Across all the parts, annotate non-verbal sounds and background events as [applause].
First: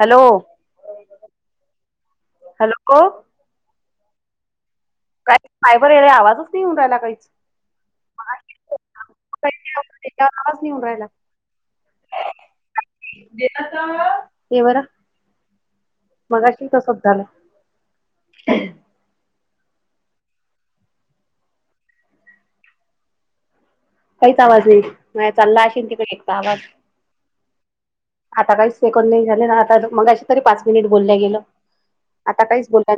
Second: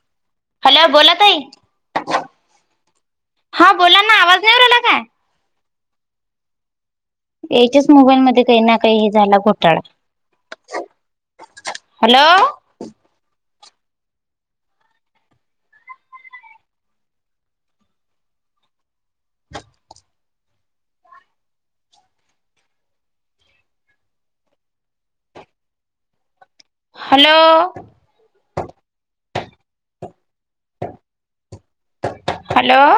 Hello hello बोला ताई hello हा बोला ना आवाज नाही येऊ रहीला काय. काही कायबर यायला आवाजच नाही येऊ रायला काहीच याच्याच मोबाईल मध्ये काही ना काही हे झाला घोटाळा त्याच्यावर आवाज नाही हॅलो ेत ते बर मगाशी कसच झालं. काहीच आवाज नाही म चाललाशेल की पण एकचा आवाज हॅलो आता काही सेकंड नाही झाले ना आता मग अ तरी पाच मिनिट बोललं गेलं. आता काहीच हॅलो बोला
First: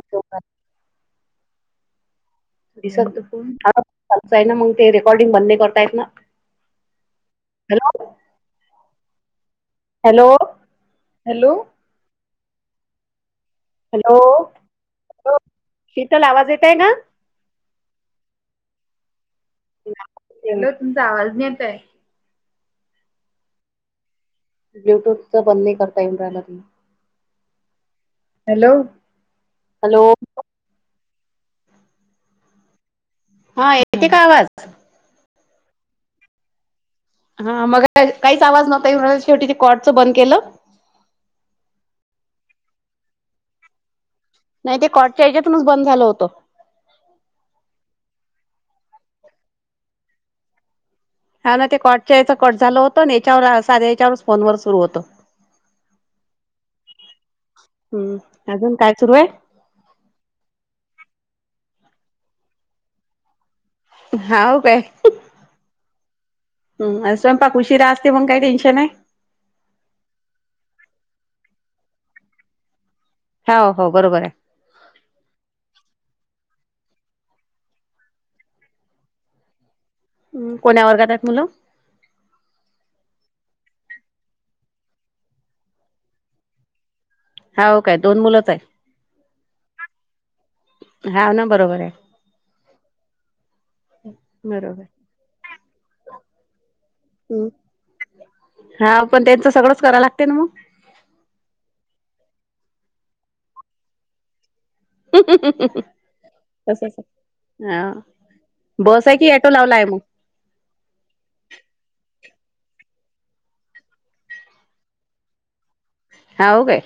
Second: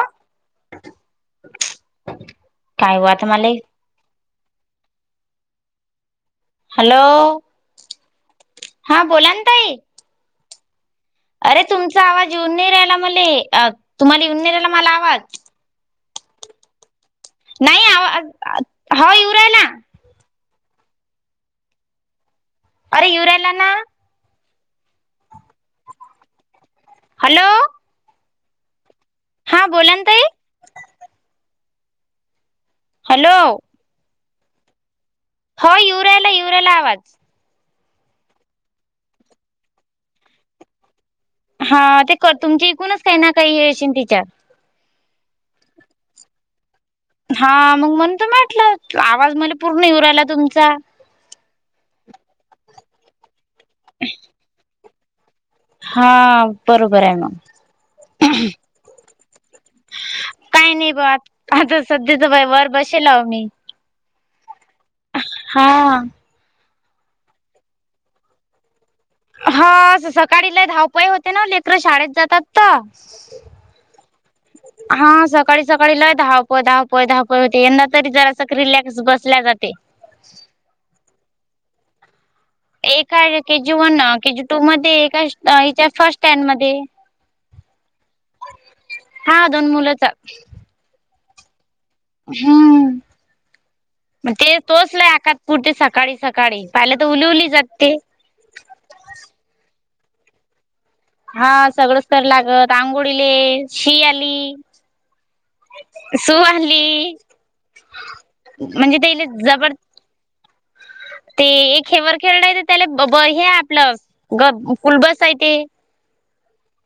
काय हो दिसत आता प मला चाल आहे ना मग ते रेकॉर्डिंग बंद नाही करतायत ना. हॅलो हॅलो हा बोला ना तई हॅलो हॅलो अरे तुमचा आवाज येऊन नाही राहियला मला तुम्हाला येऊन हॅलो नाही राहियला मला आवाज शीतल आवाज येत आहे ना. नाही आ हो येऊ राहिला. तो तुमचा आवाज न येतय. अरे ईऊ राहिला ना. ब्ल्यूटूथचं बंद नाही करता येऊ राहील तूला. हॅलो! हॅलो! हां बोला ना हॅलो ताई हॅलो हा येते का आवाज हो ईऊ राहिला ईऊ राहिला आवाज हा मग काहीच आवाज नव्हता शेवटी ते कॉडचं बंद केलं. हा ते कर तुमची इकूनच काही ना काही अशन तिच्या नाही ते कॉड च्या याच्यातूनच बंद झालं होतं. हा मग मण त म्हटलं आवाज मला पूर्ण येऊ राहिला तुमचा. हा ना ते कटच्या याच कट झालं होतं आणि याच्यावर साध्या याच्यावरच फोनवर सुरु होत हा बरोबर आहे मग. हम्म अजून काय सुरू आहे? काही नाही ब आ आता सध्याच बाई वर बसेल आहे मी हाव काय हा आ हम्म अ स्वयपाक ऊशीरा आस्ती मुग काय टेनशन. हा सकाळी लई धावपय होते ना लेकर शाळेत जातात तर हा हो बरोबर आहे. हा सकाळी सकाळी लई धावपळ धावपळ धावपळ होते यंदा तरी जरा सख रिलॅक्स बसल्या जाते. कोण्या वर्गात आहे मुलं. एका केजी वन केजी टू मध्ये एका हच्या फर्स्ट टेन मध्ये हाव काय दोन मुलंच आहे हा दोन मुलंच हा ना बरोबर आहे. हम्म मग ते बरोबर. तोच ला आकात पुरती सकाळी सकाळी पाहिले तर उलीउली हम्म जाते हा पण त्यांचं सगळंच करायला लागते ना मग हा सगळंच तर लागत आंघोळीले शि आली सु आली. तसंच. हा म्हणजे बस आहे तैले की ऍटो जबर लावला आहे मग? ते एक हेेवर खेळडायेत त्याला ब हे आपलं ग क स्कूलबसा य ते. हाव काय.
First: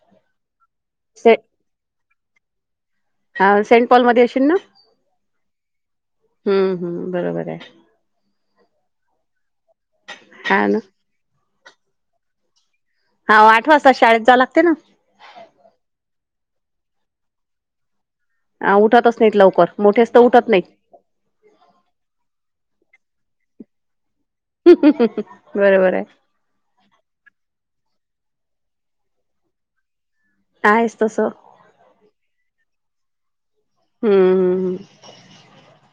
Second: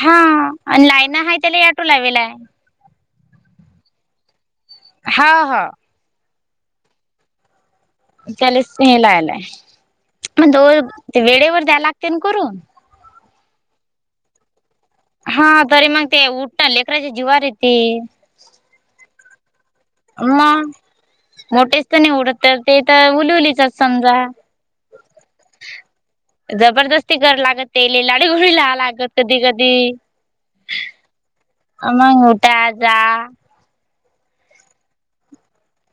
हा आणि लायन हा त्याला आटू लावेला. हा सेंट पॉलमध्ये असशील ना. हाव हाव. हम्म हम्म बरोबर आहे. त्याला स् लालाय म्हद हा ना वेळेवर द्यायला लागते ना करून हा आठ वाजता शाळेत जाल लागत ने हा तरी मग ते उठ लेकराच्या जीवार य ते. ह उठतच नाहीत लवकर. मोठेच तर उठत मग नाहीत मोठेच तर नाही उडत तर ते तर उलवलीचात समजा. हा हा बरोबर आहे. जबरदस्ती कर लागत ते ले लाडीगोळी लाहाव लागत कधी कधी. आहेस तसं. आ मग ए उठा जा. हम्म हम्म हम्म.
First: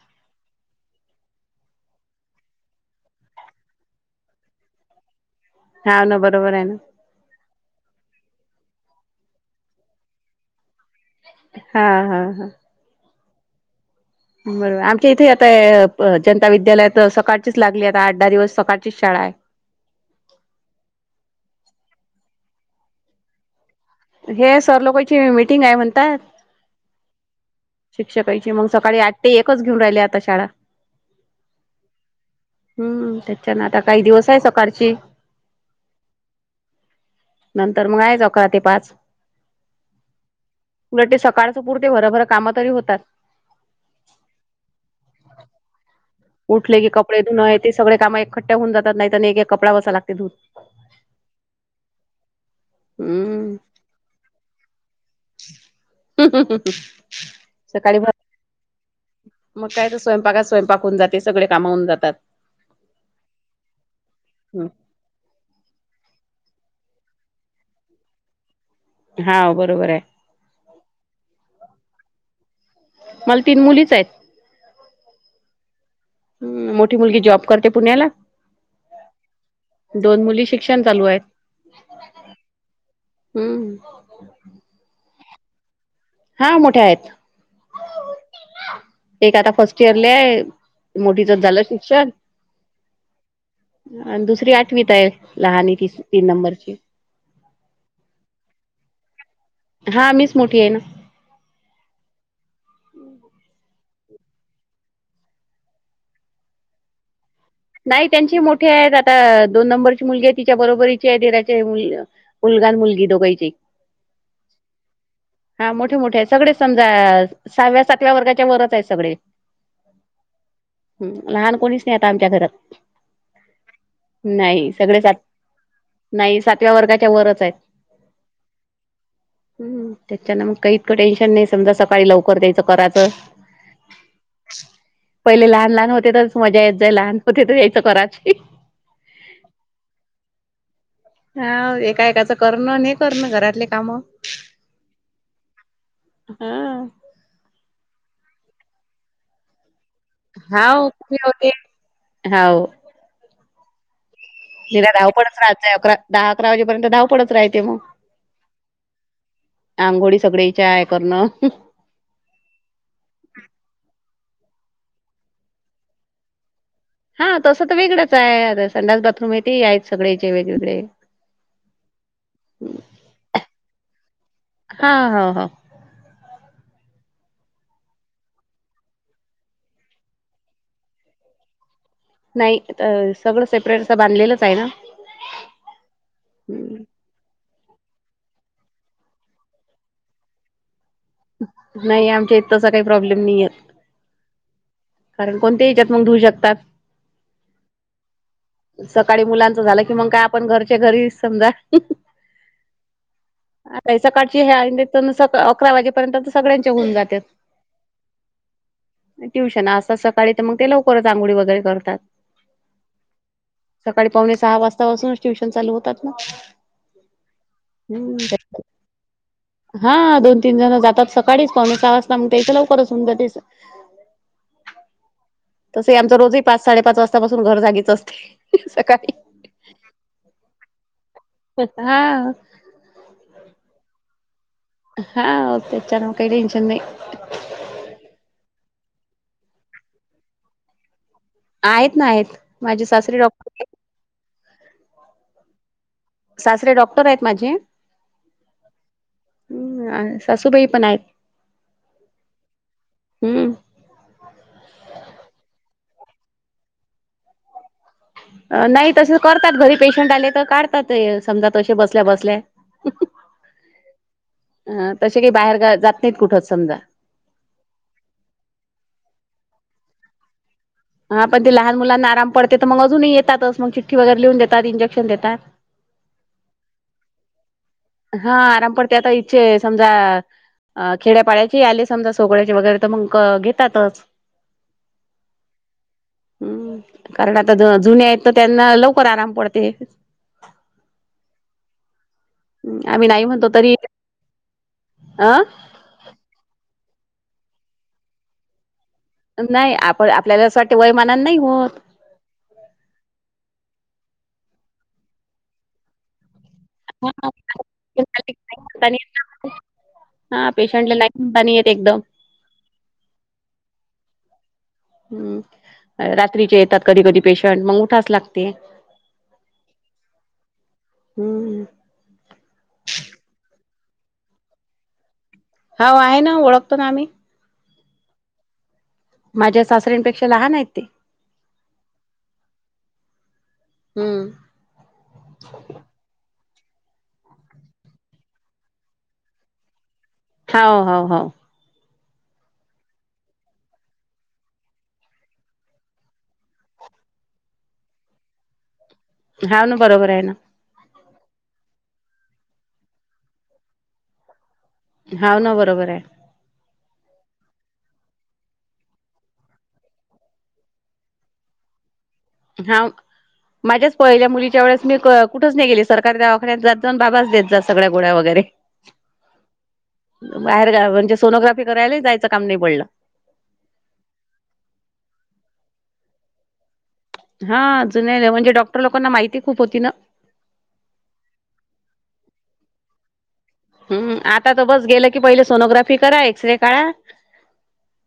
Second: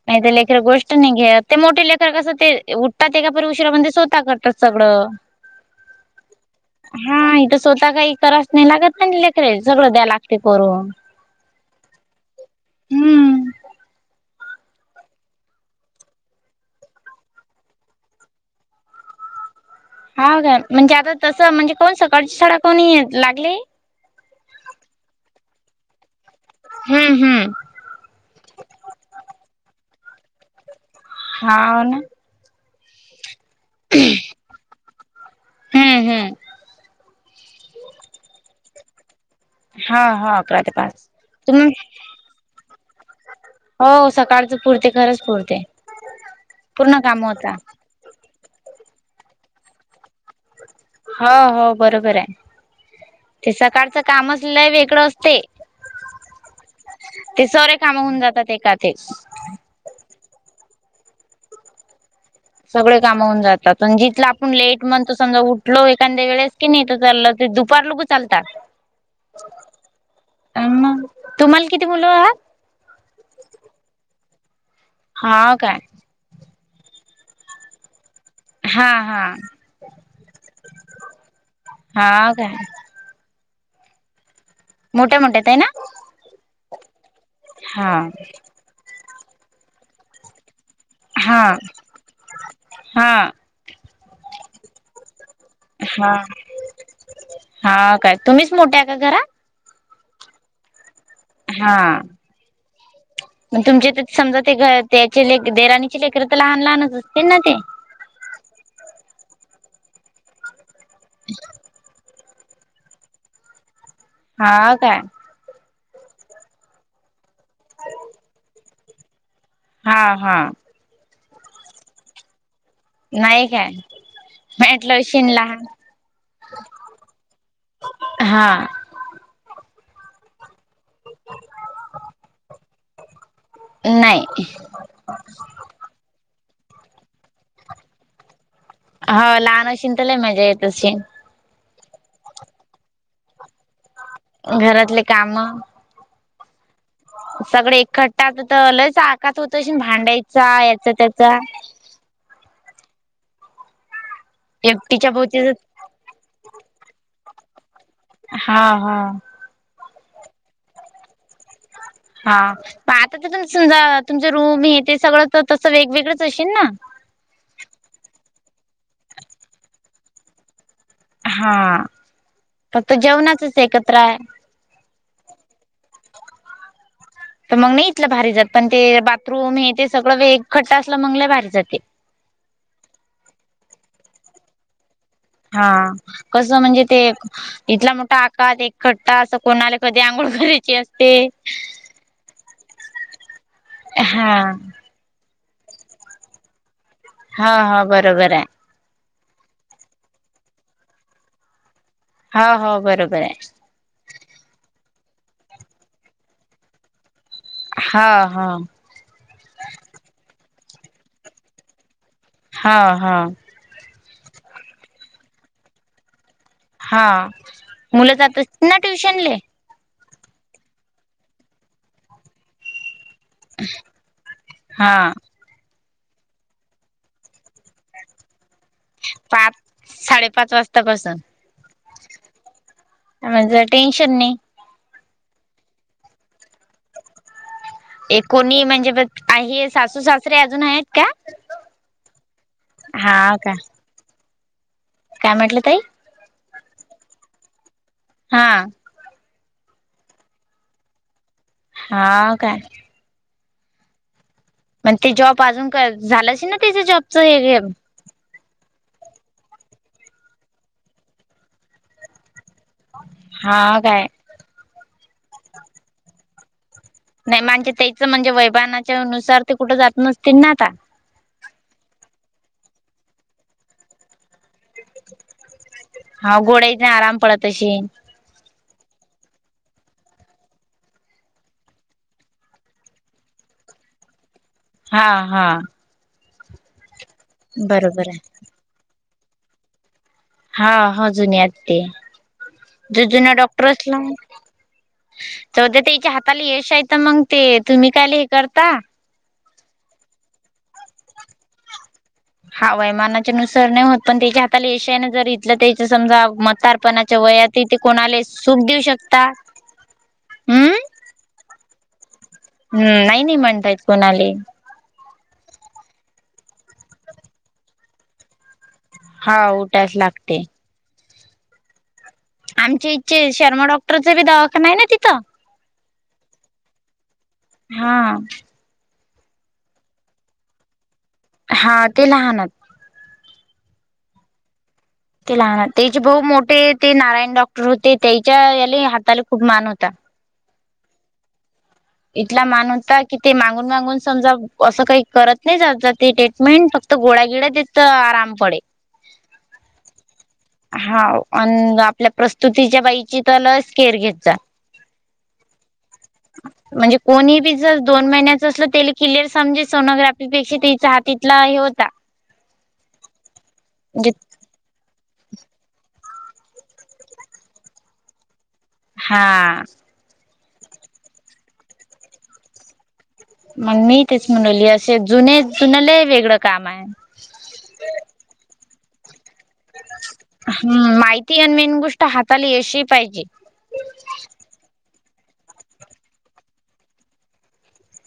नाही तर लेखकरक गोष्ट नाही घ्या ते मोठे लेखक कसं ते उठतात ए का प उशरा म्हणे स्वतः करतात सगळं. [unintelligible] हाव ना बरोबर आहे ना. हा इथं स्वतः काइ कच नाही लागत नाही लेकर सगळं द्या लागते करून. हा हा हा. हम्म. बरोबर आमच्या इथे आता जनता विद्यालय तर सकाळचीच लागली आता आठ दहा दिवस सकाळचीच शाळा आहे. हा का म्हणजे आता तसं म्हणजे कोण सकाळची शाळा कोणी लागली. हे सर लोकांची मिटिंग आहे म्हणतात. हम्म हम्म. शिक्षकाची मग सकाळी आठ ते एकच घेऊन राहिली आता शाळा. हाव ना. हम्म त्याच्यान आता काही दिवस आहे सकाळची. हम्म हम्म. नंतर मग आहेयच अकरा ते पाच. हा हा अकरा पाच उलट ते सकाळचं तुम्ही पुरते भरभर काम तरी होतात. हो सकाळच पुरते खरंच पुरते. उठले की पूर्ण कडे काम होता धुणय ते सगळे काम एकखठ्ठ्या होऊन जात नाहीत आणि एक कडा बसा लागते धुून. हो हो बरोबर आहे ते हम्म सकाळचं काम असलं वेगळं असत. ते ते सरे सकाळी भर कामहन जातात एका एक. मग काय तर स्वयंपाकात स्वयंकून जाते सगळे कामाहून जातात. सगळे कामाहून जातात जिथलं आपण लेट म्हणत समजा उठलो एखाद्या वेळेस की नाही तर चाललं. दुपार लघू चालतात. हा बरोबर आहे. अम तुम्हाला किती मुलं आहात. मला तीन मुलीच आहेत. हा काय. ह मोठी मुलगी जॉब करते पुण्याला. हा हा [inaudible] दोन मुली शिक्षण चालू आहेत. हा [inaudible] काय हम्म, मोठे मोठेेत आहे ना? हा मोठ्या आहेत. हा, [inaudible] एक आता फर्स्ट इयर ल आहे मोठीच हा झालं शिक्षण. [inaudible] हा आणि दुसरी आठवीत आहे लहनी ती हा तीन नंबरची. हा काय तुम्हीच मोठ्या का घरा. हा मीच मोठी आहे ना हा, तुमचे तर समजा ते त्याचे ले देराणीची लेकर तर लहान लहानच असतील ना ते नाही त्यांची मोठे आहेत आता दोन नंबरची मुलगी आहे तिच्या बरोबरीची आहे देराचे मुलग मुलगा आणि मुलगी दोघही. हा काय? हा मोठे मोठे आहे सगळे समजा सहाव्या सातव्या वर्गाच्या वरच आहे सगळे, हा हा, ह लहान कोणीच नाही आता आमच्या घरात नाही काय [inaudible] नाही भेटल सगळे सात शिनला नाही सातव्या वर्गाच्या वरच आहेत. हा, हम्म त्याच्यान मग काही इतकं टेन्शन नाही समजा सकाळी लवकर द्यायचं करायचं नाही. पहिले लहान लहान होते तरच मजा येत जा लहान होते तर यायचं कराच हो लहान अशन तरलाय मजा येतशी हा एका एकाचं करणं हे करणं घरातले कामं. घरातले काम. हां. सगळे एखट्टा तर लयच आकात होत अशील भांडायचा हा याचा त्याचा. होते हाव. तला धाव एकटीच्या पडच भोवती राहायचं अकरा दहा अकरा वाजेपर्यंत धावपडच राहते मग. हा हा, आंघोळी सगळे चाय करणं हा म आता तर तुम समजा तुमचं रूम हे ते सगळं तर तसं वेगवेगळंच असशेल ना. हा तसं तर वेगळंच आहे आ संलाास बाथरूम आहे, आहेत सगळेचे वेगवेगळे हा, फक्त जेवणाचच एकत्र आहे. हा हा ह. तर मग नाही इथलं भारी जात पण ते बाथरूम हे ते सगळं वेग खट्ट असलं मग नाही भारी जाते. नाही सगळं सेपरेट असं बांधलेलंच आहे ना. हा कसं म्हणजे ते इथला मोठा आकारात एक खट्टा असं कोणा आले कधी आंघोळ कधची असते नाही आमच्या इथ तसा काही प्रॉब्लेम नाहीय, हा. कारण कोणत्या हेच्यात मग धुऊ शकतात. हां हां बरोबर आहे. सकाळी मुलांच झालं की मंग काय आपण घरचे घरी समजा हां हाव बरोबर आहे. आता हे सकाळची हे आ तर सका अकरा वाजेपर्यंत तर सगळ्यांच्या होऊन जात्यात. हां हां. ट्युशन असतात सकाळी तर मग ते लवकरच आंघोळी वगैरे करतात. हां हां. सकाळी पावणे सहा वाजता पासूनच ट्युशन चालू होतात ना. हां मुलं जातात ना ट्युशनले. हां दोन, तीन जण जातात सकाळीच पावणे सहा वाजता मग त्याचं लवकरच होऊन जाते. हां. तसेही आमच रोजही पाच साडेपाच वाजतापासून घर जागीच असते सकाळी. पाच साडेपाच वाजतापसून. हा म्हणजे टेन्शन नाही. हां त्याच्यानं मग काही टेन्शन नाही. एक कोणी म्हणजे आहे सासू सासरे अजून आहेत. का आहेत ना आहेत माझे सासरे हा डॉक्टर का आहेत. काय म्हटला ताई सासरे डॉक्टर आहेत माझे. हां. हम्म सासूबाई पण आहेत. हां काय हम्म. पण ते जॉब अजून काय झालंस ना त्याच्या जॉबच हे नाही तसे करतात घरी पेशंट आले तर काढतात हे समजा तसे बसल्या बसल्या. हां काय. हां तसे काही बाहेर गा जात नाहीत कुठंच समजा. नाही म्हणजे त्याच म्हणजे वैमानाच्या नुसार ते कुठं जात नसतील ना आता? हां पण ते लहान मुलांना आराम पडते तर मग अजूनही येतातच मग चिठ्ठी वगैरे लिहून देतात इंजेक्शन देतात. हां गोळ्या नी आराम पडत अशीन. हां आराम पडतय आता इचे समजा अ खेड्यापाड्याची आले समजा सोगड्याचे वगैरे तर मग घेतातच. हा हा हम्म कारण आता जुने बरोबर आहे आहेत तर त्यांना लवकर आराम पडते. हा ह जुने यात ते जो आम्ही जुन नाही म्हणतो डॉक्टर तरी असला अ त देते हिच्या हात ताला यश आहे तर मग ते तुम्ही काय ल हे करता नाही आपण आपल्याला असं वाटते वयमानान नाही होत. हां वयमानाच्या नुसार नाही होत पण त्याच्या हाताला यश आहे ना जर इथलं त्याच समजा म्हा तारपणाच्या हा वयातही तेे कोणाला सुख देऊ शकता. हम्म बाणी येत एकदम. हम्म नाही नाई म्हणता येत कोणाली. हम्म रात्रीचे येतात कधी कधी पेशंट मग उठास लागते. हां उठायंच लागते. हम्म. आमच्या हेचे शर्मा डॉक्टर चा बी दवाखाना आहे ना तिथं हाव आहे ना ओळखतो ना आम्ही. हां. माझ्या सासऱ्यांंपेक्षा लहान आहेत ते. हां ते लहानत. हम्म. ते लहान त्याचे भाऊ मोठे ते नारायण डॉक्टर होते त्याच्या याले हाताला खूप मान होता. हाव हाव हाव. इथला मान होता की ते मागून मागून समजा असं काही करत नाही जात ते ट्रीटमेंट फ तर गोळा गिळा देत त आराम पडे. हाव ना बरोबर आहे ना. हा अन आपल्या प्रस्तुतीच्या बाईची तर ल स् केअर घेत जा. हाव ना बरोबर आहे. [unintelligible] म्हणजे कोणीही बी जर दोन महिन्याच असलं त्याला क्लिअर समजे सोनोग्राफीपेक्षा पेक्षा त्याचा हात इथला हे होता. हा माझ्याच म्हणजे पहिल्या मुलीच्या वेळेस मी कुठच नाही गेली सरकारी दवाख्यात जात जाऊन बाबाच देत जात सगळ्या गोडळ्या वगैरे हा. बाहेर गावी म्हणजे सोनोग्राफी करायला जायचं काम नाही पडलं मग मी तेच म्हणवली असे जुने जुन्यालाही वेगळं काम आहे. हा जुन्या म्हणजे डॉक्टर लोकांना माहिती खूप होती ना ह माहिती आणि मेन गोष्ट हाताले यश हि पाहिजे. हम्म आता तर बस गेलं की पहिले सोनोग्राफी करा एक्सरे काढा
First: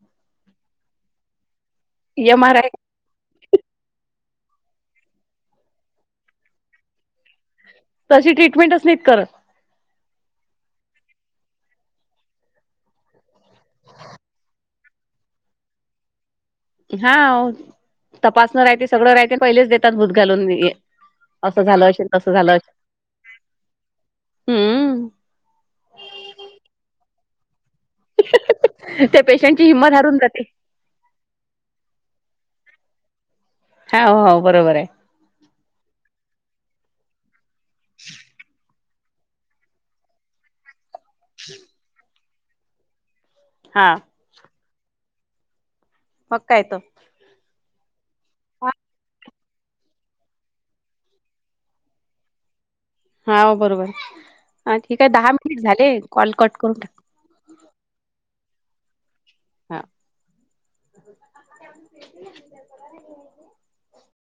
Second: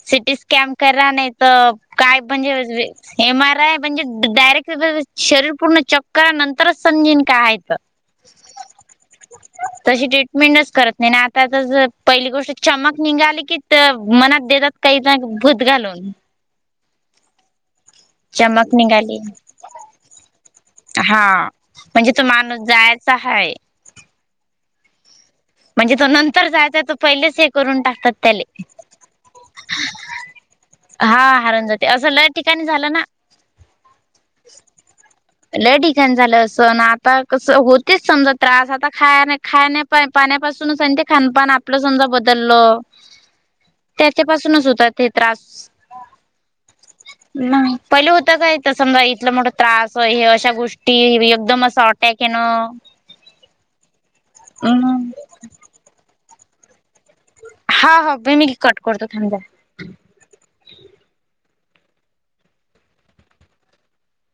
सिटी स्कॅन करा नाही तर काय एम आर आय म्हणजे एम आर आय म्हणजे डायरेक्ट शरीर पूर्ण चेक करा नंतरच समजीन काय हाय ते तशी ट्रीटमेंटच असली तर तशी ट्रीटमेंटच करत नाही आता पहिली गोष्ट चमक निघाली की पित्त मनात देतात काही भूत घालून हा तपासणं चमक राहते सगळं निघाली राहते पहिलेच देतात भूत घालून हा असं झालं असेल म्हणजे तो तसं झालं माणूस असेल जायचा आहे. हम्म म्हणजे तो नंतर जायचा तो पहिलेच हे करून टाकतात त्याले त्या पेशंटची हिंमत हारून जाते. हा हारुण जाते असं लय ठिकाणी झालं ना हा हो बरोबर आहे. लय ठिकाण झालं असं आता कस होतेच समजा त्रास आता खाय खाय पाण्यापासूनच आणि ते खानपान आपलं समजा बदललं हा. त्याच्या पाासूनच होता ते त्रास. मग काय तर नाही पहिले होत काय तर समजा इथलं मोठं त्रास हे अशा गोष्टी एकदम असं अटॅक आहे ना हा बरोबर ह ठीक आहे दहा मिनिट झाले कॉल कट करून टाक हा हो [inaudible] कट करतो थांबा. हा.